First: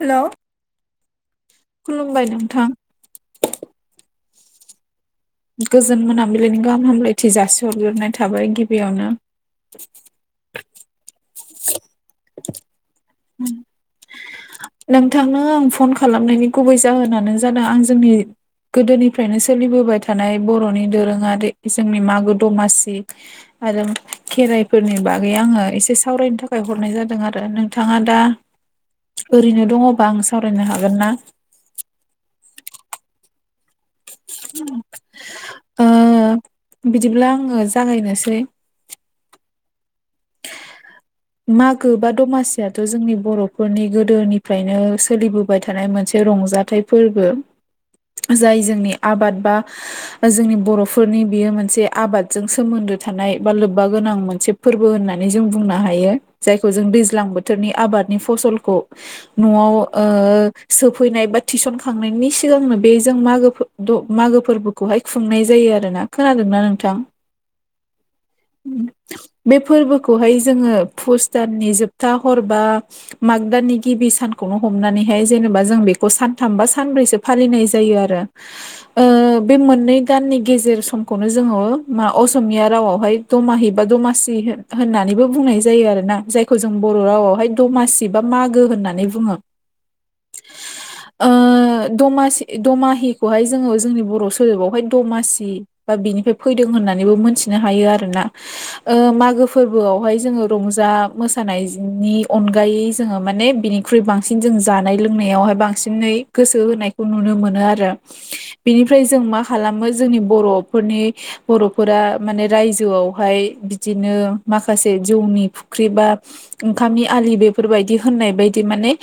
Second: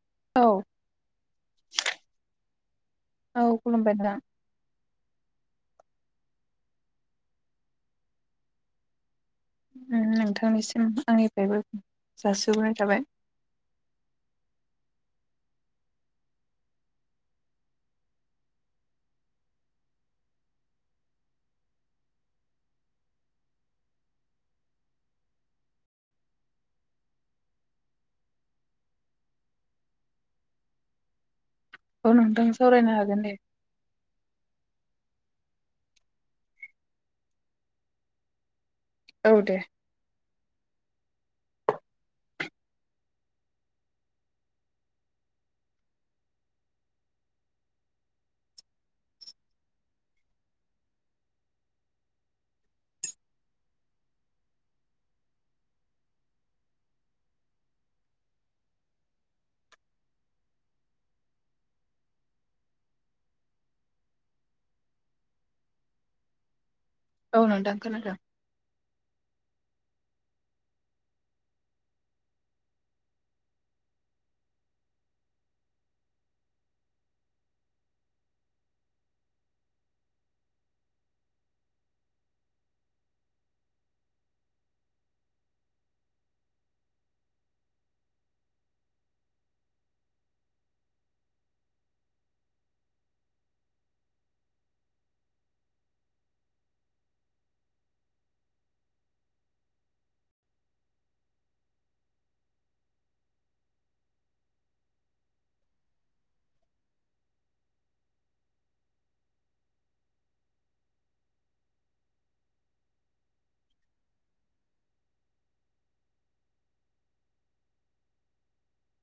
हेल'औ औ खुलुमबाय नोंथां। औ खुलुमबाय नोंथां। गोजोन मोनाबिलिनि गाहाम हामलायथि जासिहरग्रोननाय थाबाय गिबियावनो। उम नोंथांनिसिम आंनिफ्रायबो जासिहरनाय थाबाय। उम नोंथांनो आं फन खालामनायनि गुबै जाहोनानो जादों आं जोंनि गोदोनिफ्रायनो सोलिबोबाय थानाय बर'नि दोरोङारि जोंनि मागो दमासि आरो खेराइफोरनि बागै आङो एसे सावरायनो थाखाय हरनाय जादों आरो नों नोंथाङा दा ओरैनो दङबा आं सावरायनो हागोन ना? औ नोंथां सावरायनो हागोन दे। ओ बिदिब्ला आङो जागायनोसै। औ दे। मागो बा दमासियाथ' जोंनि बर'फोरनि गोदोनिफ्रायनो सोलिबोबाय थानाय मोनसे रंजाथाइ फोरबो जाय जोंनि आबाद बा जोंनि बर'फोरनि बियो मोनसे आबादजों सोमोन्दो थानाय बा लोब्बा गोनां मोनसे फोरबो होननानै जों बुंनो हायो जायखौ जों दैज्लां बोथोरनि आबादनि फसलखौ न'आव ओ सोफैनाय बा थिसनखांनायनि सिगांनो बेजों जों मागो द मागो फोरबोखौहाय खुंनाय जायो आरो ना खोनादोंना नोंथां? औ नोंथां खोनादों। बे फोरबोखौहाय जोङो फुस दाननि जोबथा हर बा माग दाननि गिबि सानखौनो हमनानैहाय जेनेबा जों बेखौ सानथाम बा सानब्रैसो फालिनाय जायो आरो ओ बे मोननै गाननि गेजेर समखौनो जोङो मा असमिया रावावहाय दमाहि बा दमासि होननानैबो बुंनाय जायो आरो ना। जायखौ जों बर' रावआवहाय दमासि बा मागो होननानै बुङो। [inaudible] ओ दमासि दमाहिखौहाय जोङो जोंनि बर' सोदोबावहाय दमासि बा बिनिफ्राय फैदों होननानैबो मोनथिनो हायो आरोना ओ मागो फोरबो आवहाय जोङो रंजा मोसानायनि अनगायै जोङो माने बेनिख्रुइ बांसिन जों जानाय लोंनायावहाय बां सिनै गोसो होनायखौ नुनो मोनो आरो बेनिफ्राय जों मा खालामो जोंनि बर'फोरनि बर'फोरा माने रायजोआवहाय बिदिनो माखासे जौनि फुख्रिबा ओंखामनि आलि बेफोरबायदि होननाय बायदि माने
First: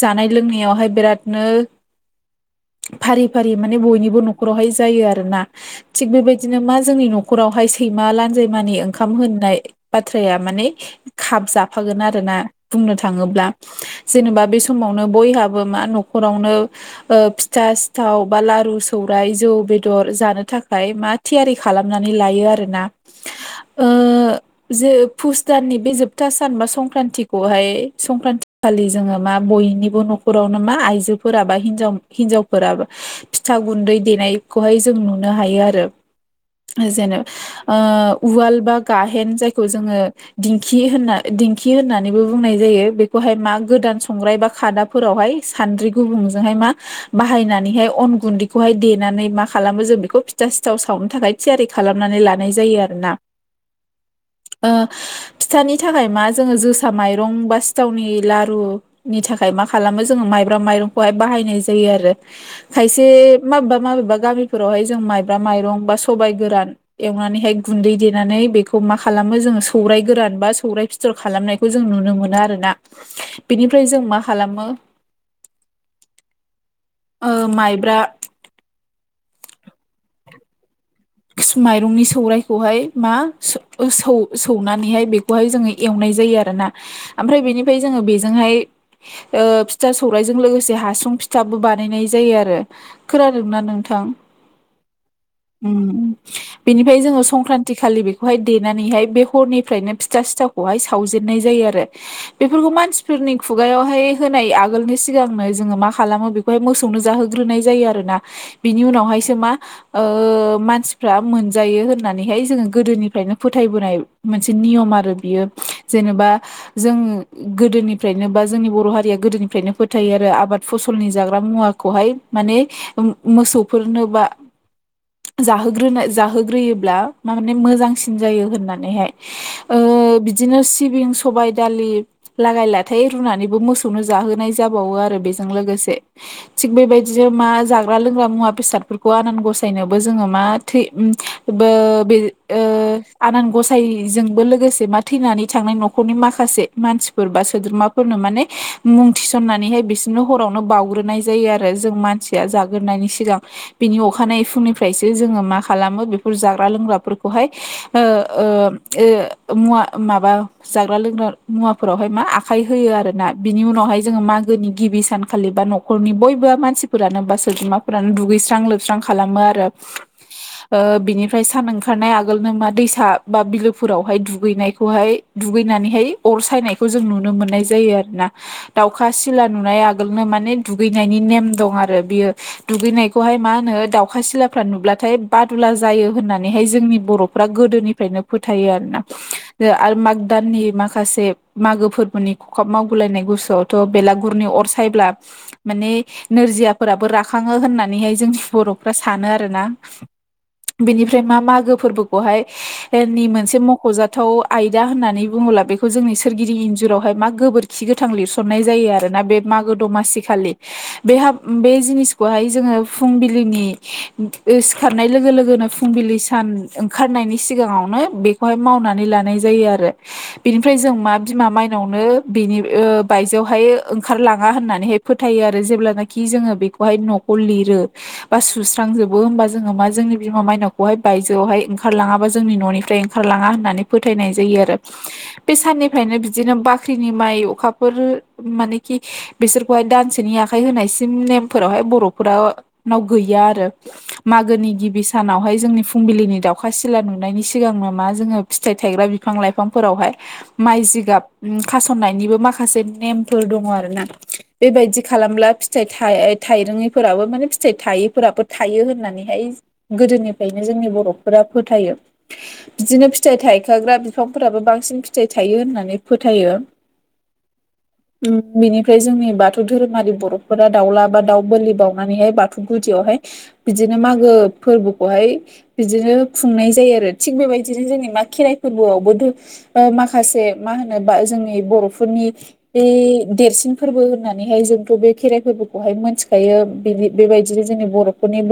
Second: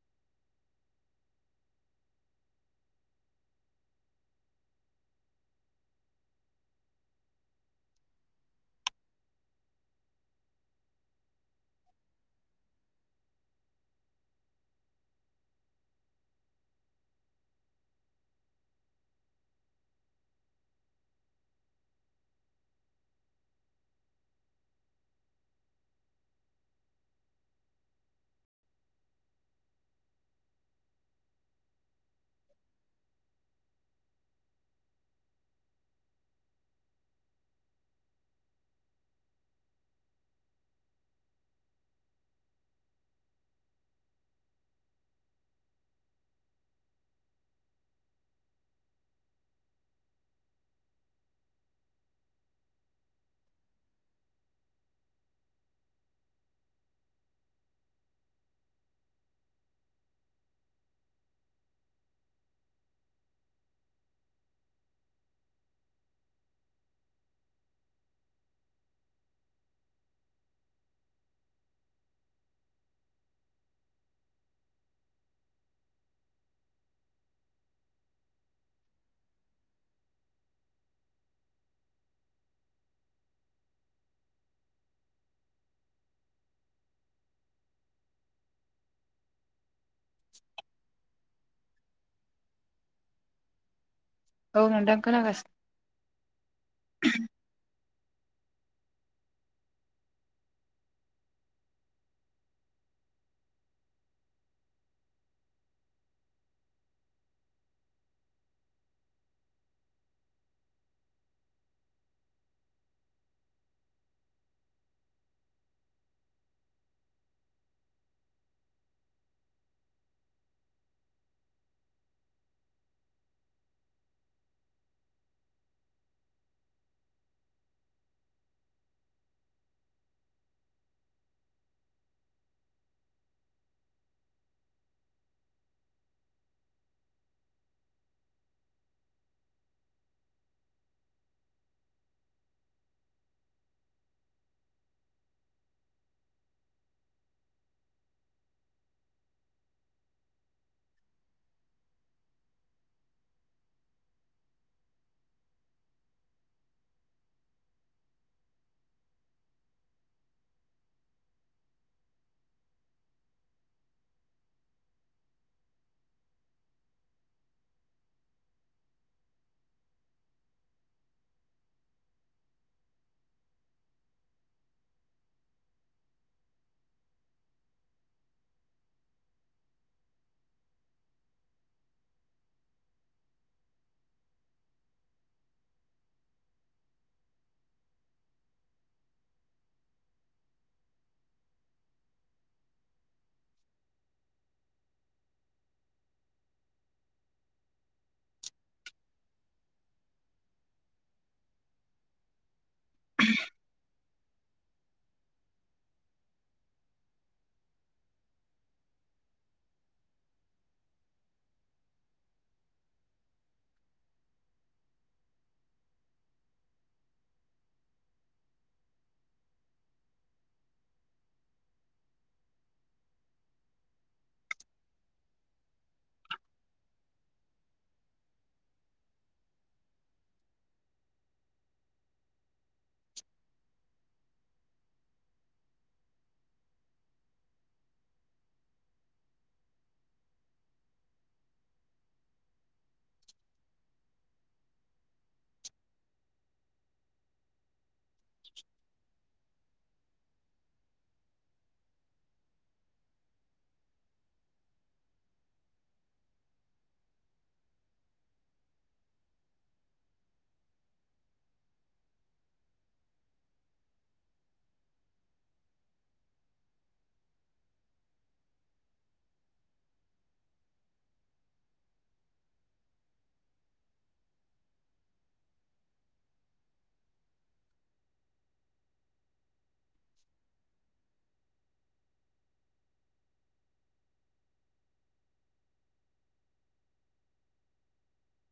जानाय लोंनायावहाय बेरादनो फारि फारि माने बयनिबो न'खरावहाय जायो आरोना थिग बेबायदिनो मा जोंनि न'खरावहाय सैमा लानजामानि ओंखाम होननाय बाथ्राया माने खाब जाफागोन आरोना बुंनो थाङोब्ला जेनेबा बे समावनो बयहाबो मा न'खरावनो फिथा सिथाव बा लारु सौराय जौ बेदर जानो थाखाय मा थियारि खालामनानै लायो आरोना ओ जे फुस दाननि बे जोबथा सान बा संक्रान्तिखौहाय संक्रान्ति खालि जोङो मा बयनिबो न' खरावनो मा आइजोफोरा बा हिनजाव हिन्जावफोराबो फिथा गुन्दै देनायखौहाय जों नुनो हायो आरो जेने ओ उवाल बा गाहेन जायखौ जोङो दि खि होनना दिंखि होननानैबो बुंनाय जायो बेखौहाय मा गोदान संग्राय बा खादा फोरावहाय सानद्रि गुबुंजोंहाय मा बाहायनानैहाय अन गुन्दैखौहाय देनानै मा खालामो जों बेखौ फिथा सिथाव सावनो थाखाय थियारि खालामनानै लानाय जायो आरोना। ओ फिथानि थाखाय मा जोङो जोसा माइरं बा सिथावनि लारु नि थाखाय मा खालामो जोङो माइब्रा माइरंखौहाय बाहायनाय जायो आरो खायसे माबेबा माबेबा गामिफोरावहाय जों माइब्रा माइरं बा सबाय गोरान एवनानैहाय गुन्दै देनानै बेखौ मा खालामो जोङो सौराय गोरान बा सौराइ फिथर खालामनायखौ जों नुनो मोना आरोना बेनिफ्राय जों मा खालामो ओ माइब्रा माइरंनि सौरायखौहाय मा सो सौ सौनानैहाय बे बेखौहाय जोङो एवनाय जायो आरोना ओमफ्राय बेनिफ्राय जोङो बेजोंहाय फिथा सौराइजों लोगोसे हासुं फिथाबो बानायनाय जायो आरो खोनादोंना नोंथां? औ नोंथां खोनागासि। ओम बिनिफ्राय जोङो संक्रान्ति खालि बेखौहाय देनानैहाय बे हरनिफ्रायनो फिथा सिथाव खौहाय सावजेननाय जायो आरो बेफोरखौ मानसिफोरनि खुगायावहाय होनाय आगोलनि सिगांनो जोङो मा खालामो बे बेहाय मोसौनो जाहोग्रोनाय जायो आरोना बिनि उनावहायसो मा ओ मानसिफ्रा मोनजायो होननानैहाय जोङो गोदोनिफ्रायनो फोथायबोनाय मोनसे नियम आरो बियो। जेनेबा जोङो गोदोनिफ्रायनो बा जोंनि बर' हारिया गोदोनिफ्रायनो फोथायो आरो आबाद फसलनि जाग्रा मुवा। खौहाय माने मोसौफोरनो बा जाहोग्रोनाय जाहोग्रोयोब्ला माने मोजांसिन जायो, होननानैहाय ओ बिदिनो सिबिं सबाय दालि लागाय लाथाय रुनानैबो मोसौनो जाहोनाय जाबावो आरो बेजों लोगोसे थिग बेबायदिनो मा जाग्रा लोंग्रा मुवा बेसादफोरखौ आनान गसायनो बो जोङो मा थै ओ बो ओआनान गसायजोंबो लोगोसे मा थैनानै थांनाय नखरनि माखासे मानसिफोर बा सोद्रोमाफोरनो माने मुं थिसननानैहाय बिसिरनो हरावनो बावग्रोनाय जायो आरो जों मानसिया जाग्रोनायनि सिगां। बिनि अखानायै फुंनि फ्रायसो जोङो मा खालामो बेफोर जाग्रा लोंग्राफोरखौहाय ओ ओ ओ मुवा माबा जाग्रा लोंग्रा मुवाफोरावहाय मा आखाइ होयो आरोना बिनि उनावहाय जोङो मा गोनि गिबि सानखालि बा न'खरनि बयबो मानसिफोरानो बा सोरोद्रोमाफोरानो दुगैस्रां लोबस्रां खालामो आरो। ओ बिनिफ्राय सान ओंखारनाय आगोलनो मा दैसा बा बिलोफोरावहाय दुगैनायखौहाय दुगैनानैहाय अर सायनायखौ जों नुनो मोननाय जायो आरो ना। दाउखा सिला नुनाय आगोलनो माने दुगैनायनि नेम दं आरो बियो। दुगैनायखौहाय मा होनो दाउखा सिला फ्रा नुब्लाथाय बादुला जायो होननानैहाय जोंनि बर'फ्रा गोदोनिफ्रायनो फोथायो आरोना। आरो माग दाननि माखासे मागो फोरबोनि खखाब मावबोलायनाय गुसुआव थह बेलागुरनि अर सायब्ला माने नोरजियाफोराबो राखाङो होननानैहाय जोंनि बर'फ्रा सानो आरो। बिनिफ्राय मा मागो फोरबोखौहाय मोनसे मख'जा थौ आयदा होननानै बुङोब्ला बेखौ जोंनि सोरगिदिं इन्जुरावहाय मा गोबोरखि गोथां लिरसननाय जायो। आरोना बे मागो दमासि खालि बेहा जिनिसखौहाय जोङो फुंबिलिनि सिखारनाय लोगो लोगोनो फुंबिलि सान ओंखारनायनि सिगाङावनो बे खौहाय मावनानै लानाय जायो। आरो बेनिफ्राय जों मा बिमा मायनावनो बेनि बायजोआवहाय ओंखारलाङा होननानैहाय फोथायो आरो जेब्लानाखि जोङो बेखौहाय न'खौ लिरो बा सु होखांजोबो होमबा जोङो मा जोंनि बिमा माइनावखौहाय बायजोआवहाय ओंखारलाङाबा जोंनि न'निफ्राय ओंखारलाङा होननानै फोथायनाय जायो आरो। बे साननिफ्रायनो बिदिनो बाख्रिनि माइ अखाफोर मानेखि बिसोरखौहाय दानसेनि आखाइ होनायसिम नेमफोरावहाय बर'फोरा नाव गैया आरो। मागोनि गिबि सानावहाय जोंनि फुंबिलिनि दाउखा सिला नुनायनि सि सिगां नो मा जोङो फिथाइ थायग्रा बिफां लाइफांफोरावहाय माइ जिगाब खासननायनिबो माखासे नेमफोर दङ आरो ना। बेबायदि खालामब्ला फिथाइ थाइ थाइरोङैफोराबो माने फिथाइ थायैफोराबो थायो होननानैहाय गोदोनिफ्रायनो जोंनि बर'फोरा फोथायो। बिदिनो फिथाइ थायखाग्रा बिफांफोराबो बांसिन फिथाइ थायो होननानै फोथायो। [inaudible] उम बिनिफ्राय जोंनि बाथौ धोरोमारि बर'फोरा दाउला बा दाउ बोलि बावनानैहाय बाथौ गुदियावहाय बिदिनो मागो फोरबोखौहाय बिदिनो खुंनाय जायो आरो थिग बेबायदिनो जोंनि मा खेराइ फोरबोआवबोथ माखासे मा होनो बा जोंनि बर'फोरनि बे देरसिन फोरबो होननानैहाय जोंथ' बे खेराइ फोरबोखौहाय मिथिखायो। बेबायदिनो जोंनि बर' नि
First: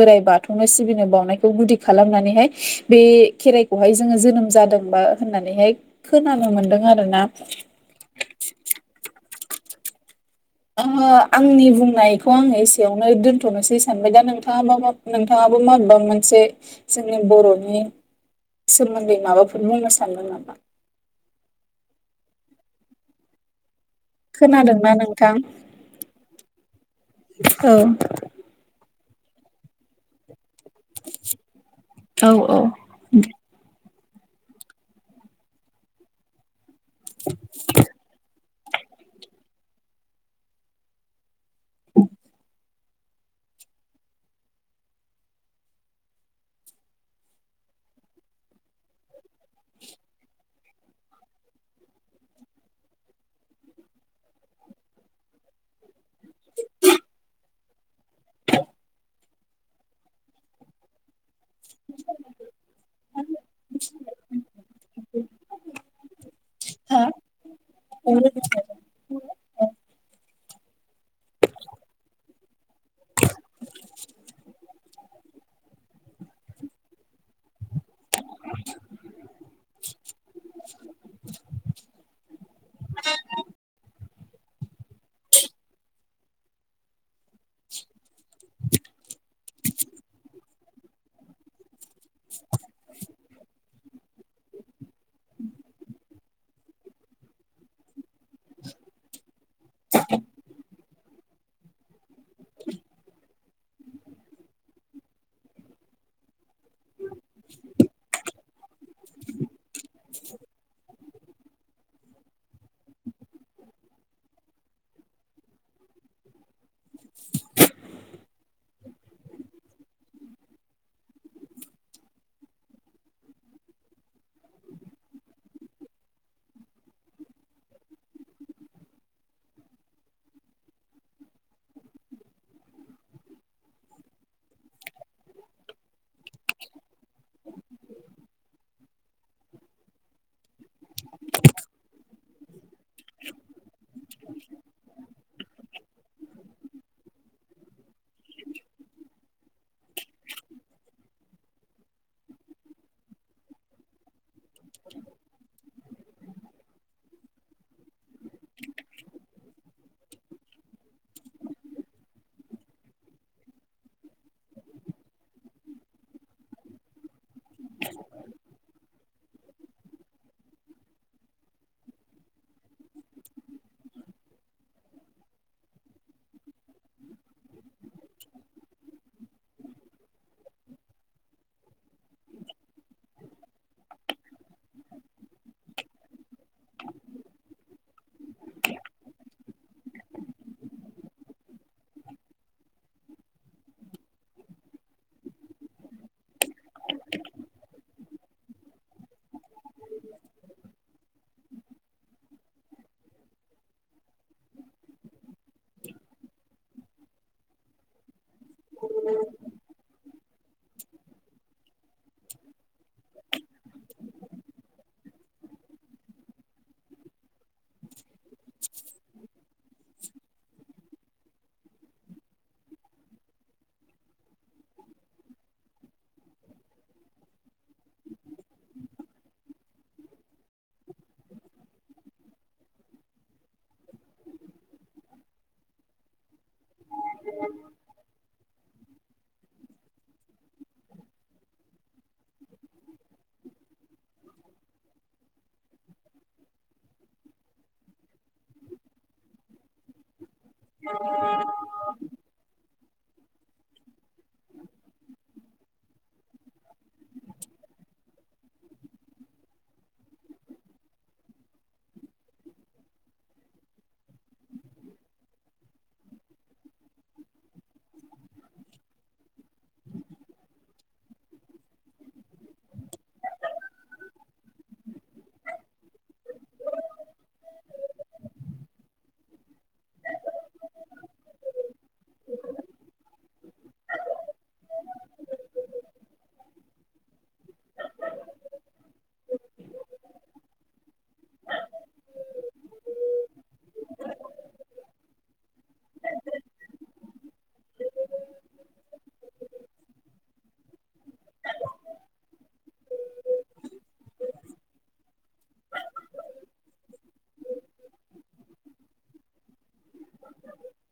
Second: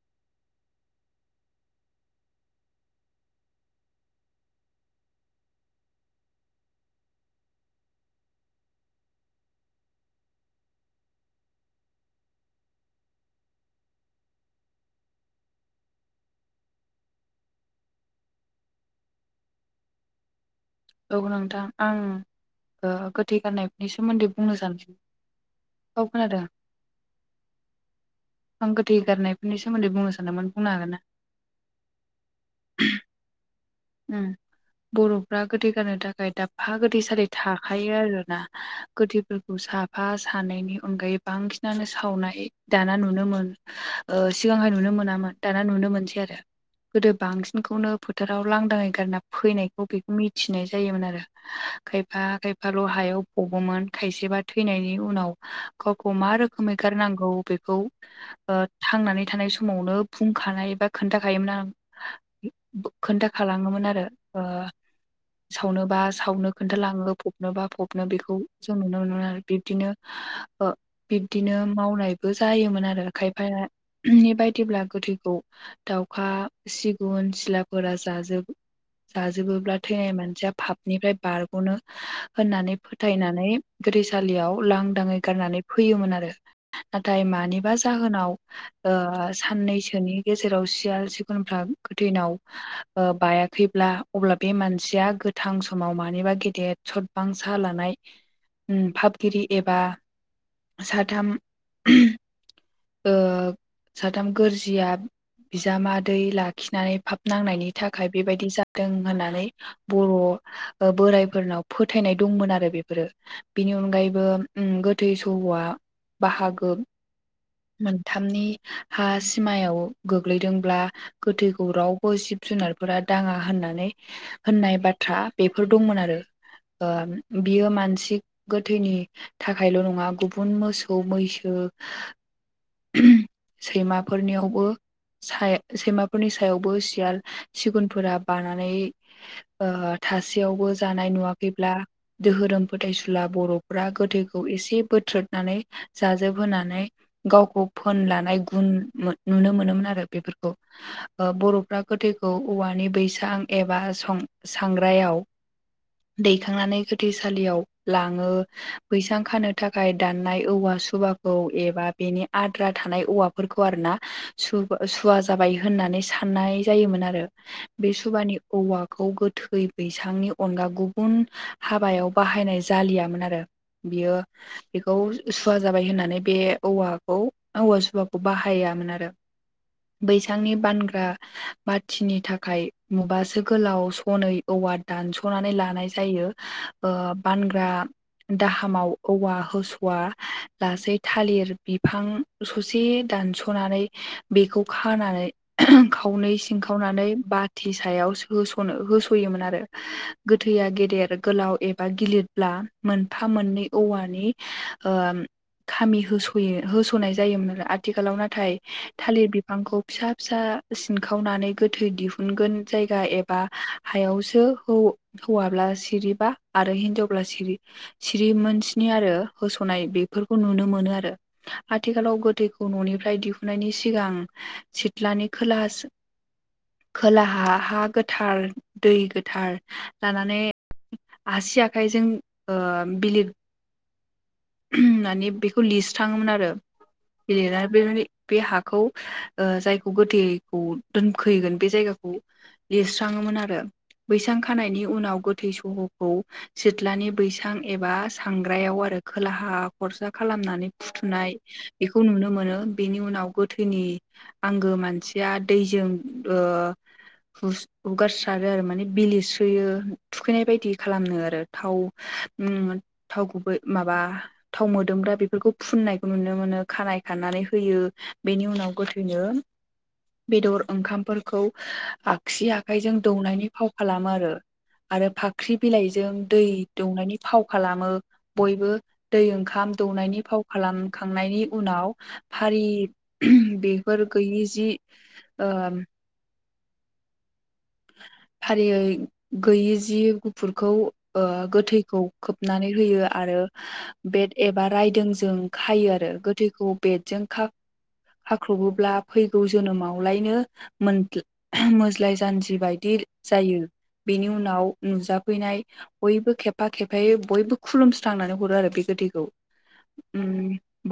बोराइ बाथौनो सिबिनो बावनायखौ गुदि खालामनानैहाय बे खेराइ बेखौहाय जोङो जोनोम जादोंबा होननानैहाय खोनानो मोन्दों आरोना। आंनि बुंनायखौ आङो एसेयावनो दोनथ'नोसै सानबाय दा नोंथाङा मा मा नोंथाङाबो माबेबा मोनसे जोंनि बर'नि सोमोन्दै माबाफोर बुंनो सानदों औ नोंथां आं ओ गोथै गारनाय नि सोमोन्दै बुंनो खोनादोंना सान्दों नोंथां? औ खोनादों। औ आं गोथै गारनायफोरनि सोमोन्दै बुंनो सानदोंमोन बुंनो हागोना? औ औ। उम बर'फ्रा गोथै गारनो थाखाय दाबफा गोथैसलि थाखायो आरोना। गोथैफोरखौ साफा सानैनि अनगायै बांसिनानो सावनाय दाना नुनो मो ओ सिगांहाय नुनो मोनामोन दाना नुनो मोनसै आरो। गोदो बांसिनखौनो फोथाराव लांदाङै गारना फैनायखौ बेखौ मिथिनाय जायोमोन आरो। खायफा खायफाल' हायाव फबोमोन खायसेबा थैनायनि उनाव गावखौ मा रोखोमै गारनांगौ बेखौ ओ थांनानै थानाय समावनो बुंखानायबा खोन्थाखायोमोन खोनथा लाङोमोन आरो सावनोबा सावनो हा खोन्थालाङो फबनोबा फबनो बेखौ जों नुनो मोनो आरो बिबदिनो ओ बिब्दिनो मावनायबो जायोमोन आरो खायफाया नि बायदिब्ला गोथैखौ दाउखा सिगुन सिलाफोरा जाजो जाजोबोब्ला थैनाय मानसिया फाबनिफ्राय बारग'नो होननानै फोथायनानै गोथै सालियाव लांदाङै गारनानै फैयोमोन आरो नाथाय मानिबा जाहोनाव ओ साननैसोनि गेजेराव सियाल सिगुनफ्रा गोथैनाव बायाखैब्ला अब्ला बे मानसिया गोथां समाव मानिबा गेदेर सदबांसा लानाय उम फाबगिरि एबा साथाम ओ साथाम गोरजिया बिजामादै लाखिनानै फाब नांनायनि थाखाय बेबायदि जादों होननानै बर' बोराइफोरनाव फोथायनाय दंमोन आरो बेफोरो। बिनि अनगायैबो गोथै सहआ बाहागो मोनथामनि हा सिमायाव गोग्लैदोंब्ला गोथैखौ रावबो सि जुनारफोरा दाङा होननानै होननाय बाथ्रा बेफोर दंमोन आरो। ओ बियो मानसि गोथैनि थाखायल' नङा गुबुन मोसौ मैसो सैमाफोरनियावबो सैमाफोरनि सायावबो सियाल सिगुनफोरा बानानै ओ थासेयावबो जानाय नुवाखैब्ला दोहोरोम फोथायसुला बर'फ्रा गोथैखौ एसे बोथ्रोनानै जाजोबहोनानै गावखौ फोन लानाय गुन नुनो मोनोमोन आरो बेफोरखौ बर'फ्रा। गोथैखौ औवानि बैसां एबा सं सांग्रायाव दैखांनानै गोथैसालियाव लाङो बैसां खानो थाखाय दाननाय औवा सुबा औ एबा बेनि आद्रा थानाय औवाफोरखौ आरो ना सुवा जाबाय होननानै साननाय जायोमोन आरो बे सुबानि औवाखौ गोथै बैसांनि अनगा गुबुन हाबायाव बाहायनाय जालियामोन आरो बियो बेखौ सुवा जाबाय होननानै बे औवाखौ औवा सुवाखौ बाहायामोन आरो। बैसांनि बानग्रा बाथिनि थाखाय मुबासो गोलाव सनै औवा दानस'नानै लानाय जायो। ओ बानग्रा दाहामाव औवा होस'वा लासै थालिर बिफां ससे दानस'नानै बेखौ खानानै खावनै नानै बा सायाव होसनो होस'योमोन आरो गोथैया गेदेर गोलाव एबा गिलिरब्ला मोनफा मोननै औवानि ओ खामि होस'यो होस'नाय जायोमोन आरो आ आथिखालाव नाथाय थालिर बिफांखौ फिसा फिसा सिनखौ सिखावनानै गोथै दिहुनगोन जायगा एबा हायावसो हौवाब्ला सिरिबा आरो हिनजावब्ला सिरि सिरिमोन स्नि आरो होस'नाय बेफोरखौ नुनो मोनो आरो आथिखालाव गोथैखौ न'निफ्राय दिहुननायनि सिगां सिथ्लानि खोला खोलाहा हा गोथार दै गोथार लानानै आसि आखाइजों बिलिर मानि बेखौ लिस्राङोमोन आरो [unintelligible] आरो बे बे हाखौ जायखौ गोथैखौ दोनफैगोन बे जायगाखौ लिरस्राङोमोन आरो बैसां खानायनि उनाव गोथै सहखौ सिथ्लानि बैसां एबा सांग्रायाव आरो खोलाहा खरसा खालामनानै फुथुनाय बेखौ नुनो मोनो बेनि उनाव गोथैनि आंगो मानसिया दैजों ओ हुस हुगारसारो आरो माने बिलो सोयो थुखैनाय बायदि खालामो आरो थाव थाव गुबै माबा थाव मोदोमग्रा बेफोरखौ फुननायखौ नुनो मोनो खानाय खानानै होयो बेनि उनाव गोथैनो बेदर ओंखामफोरखौ आगसि आखाइजों दौनायनि फाव खालामो आरो आरो फाख्रि बिलाइजों दै दौनायनि फाव खालामो बयबो दै ओंखाम दौनायनि फाव खालामखांनायनि उनाव फारि बेफोर गैयि जि ओ फारियै गैयि जि गुफुरखौ गोथैखौ खोबनानै होयो आरो बेट एबा रायदोंजों खायो आरो गोथैखौ बेटजों खा ख्र'बोब्ला फैगौ जोनोमावलायनो मोज्लाय जानजि जिबायदि जायो बेनि उनाव नुजाफैनाय बयबो खेबफा खेबहायै बयबो खुलुमस्रांनानै हरो आरो बे गोथैखौ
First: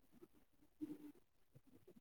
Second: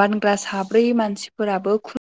बानग्रा साब्रै मानसिफोराबो खु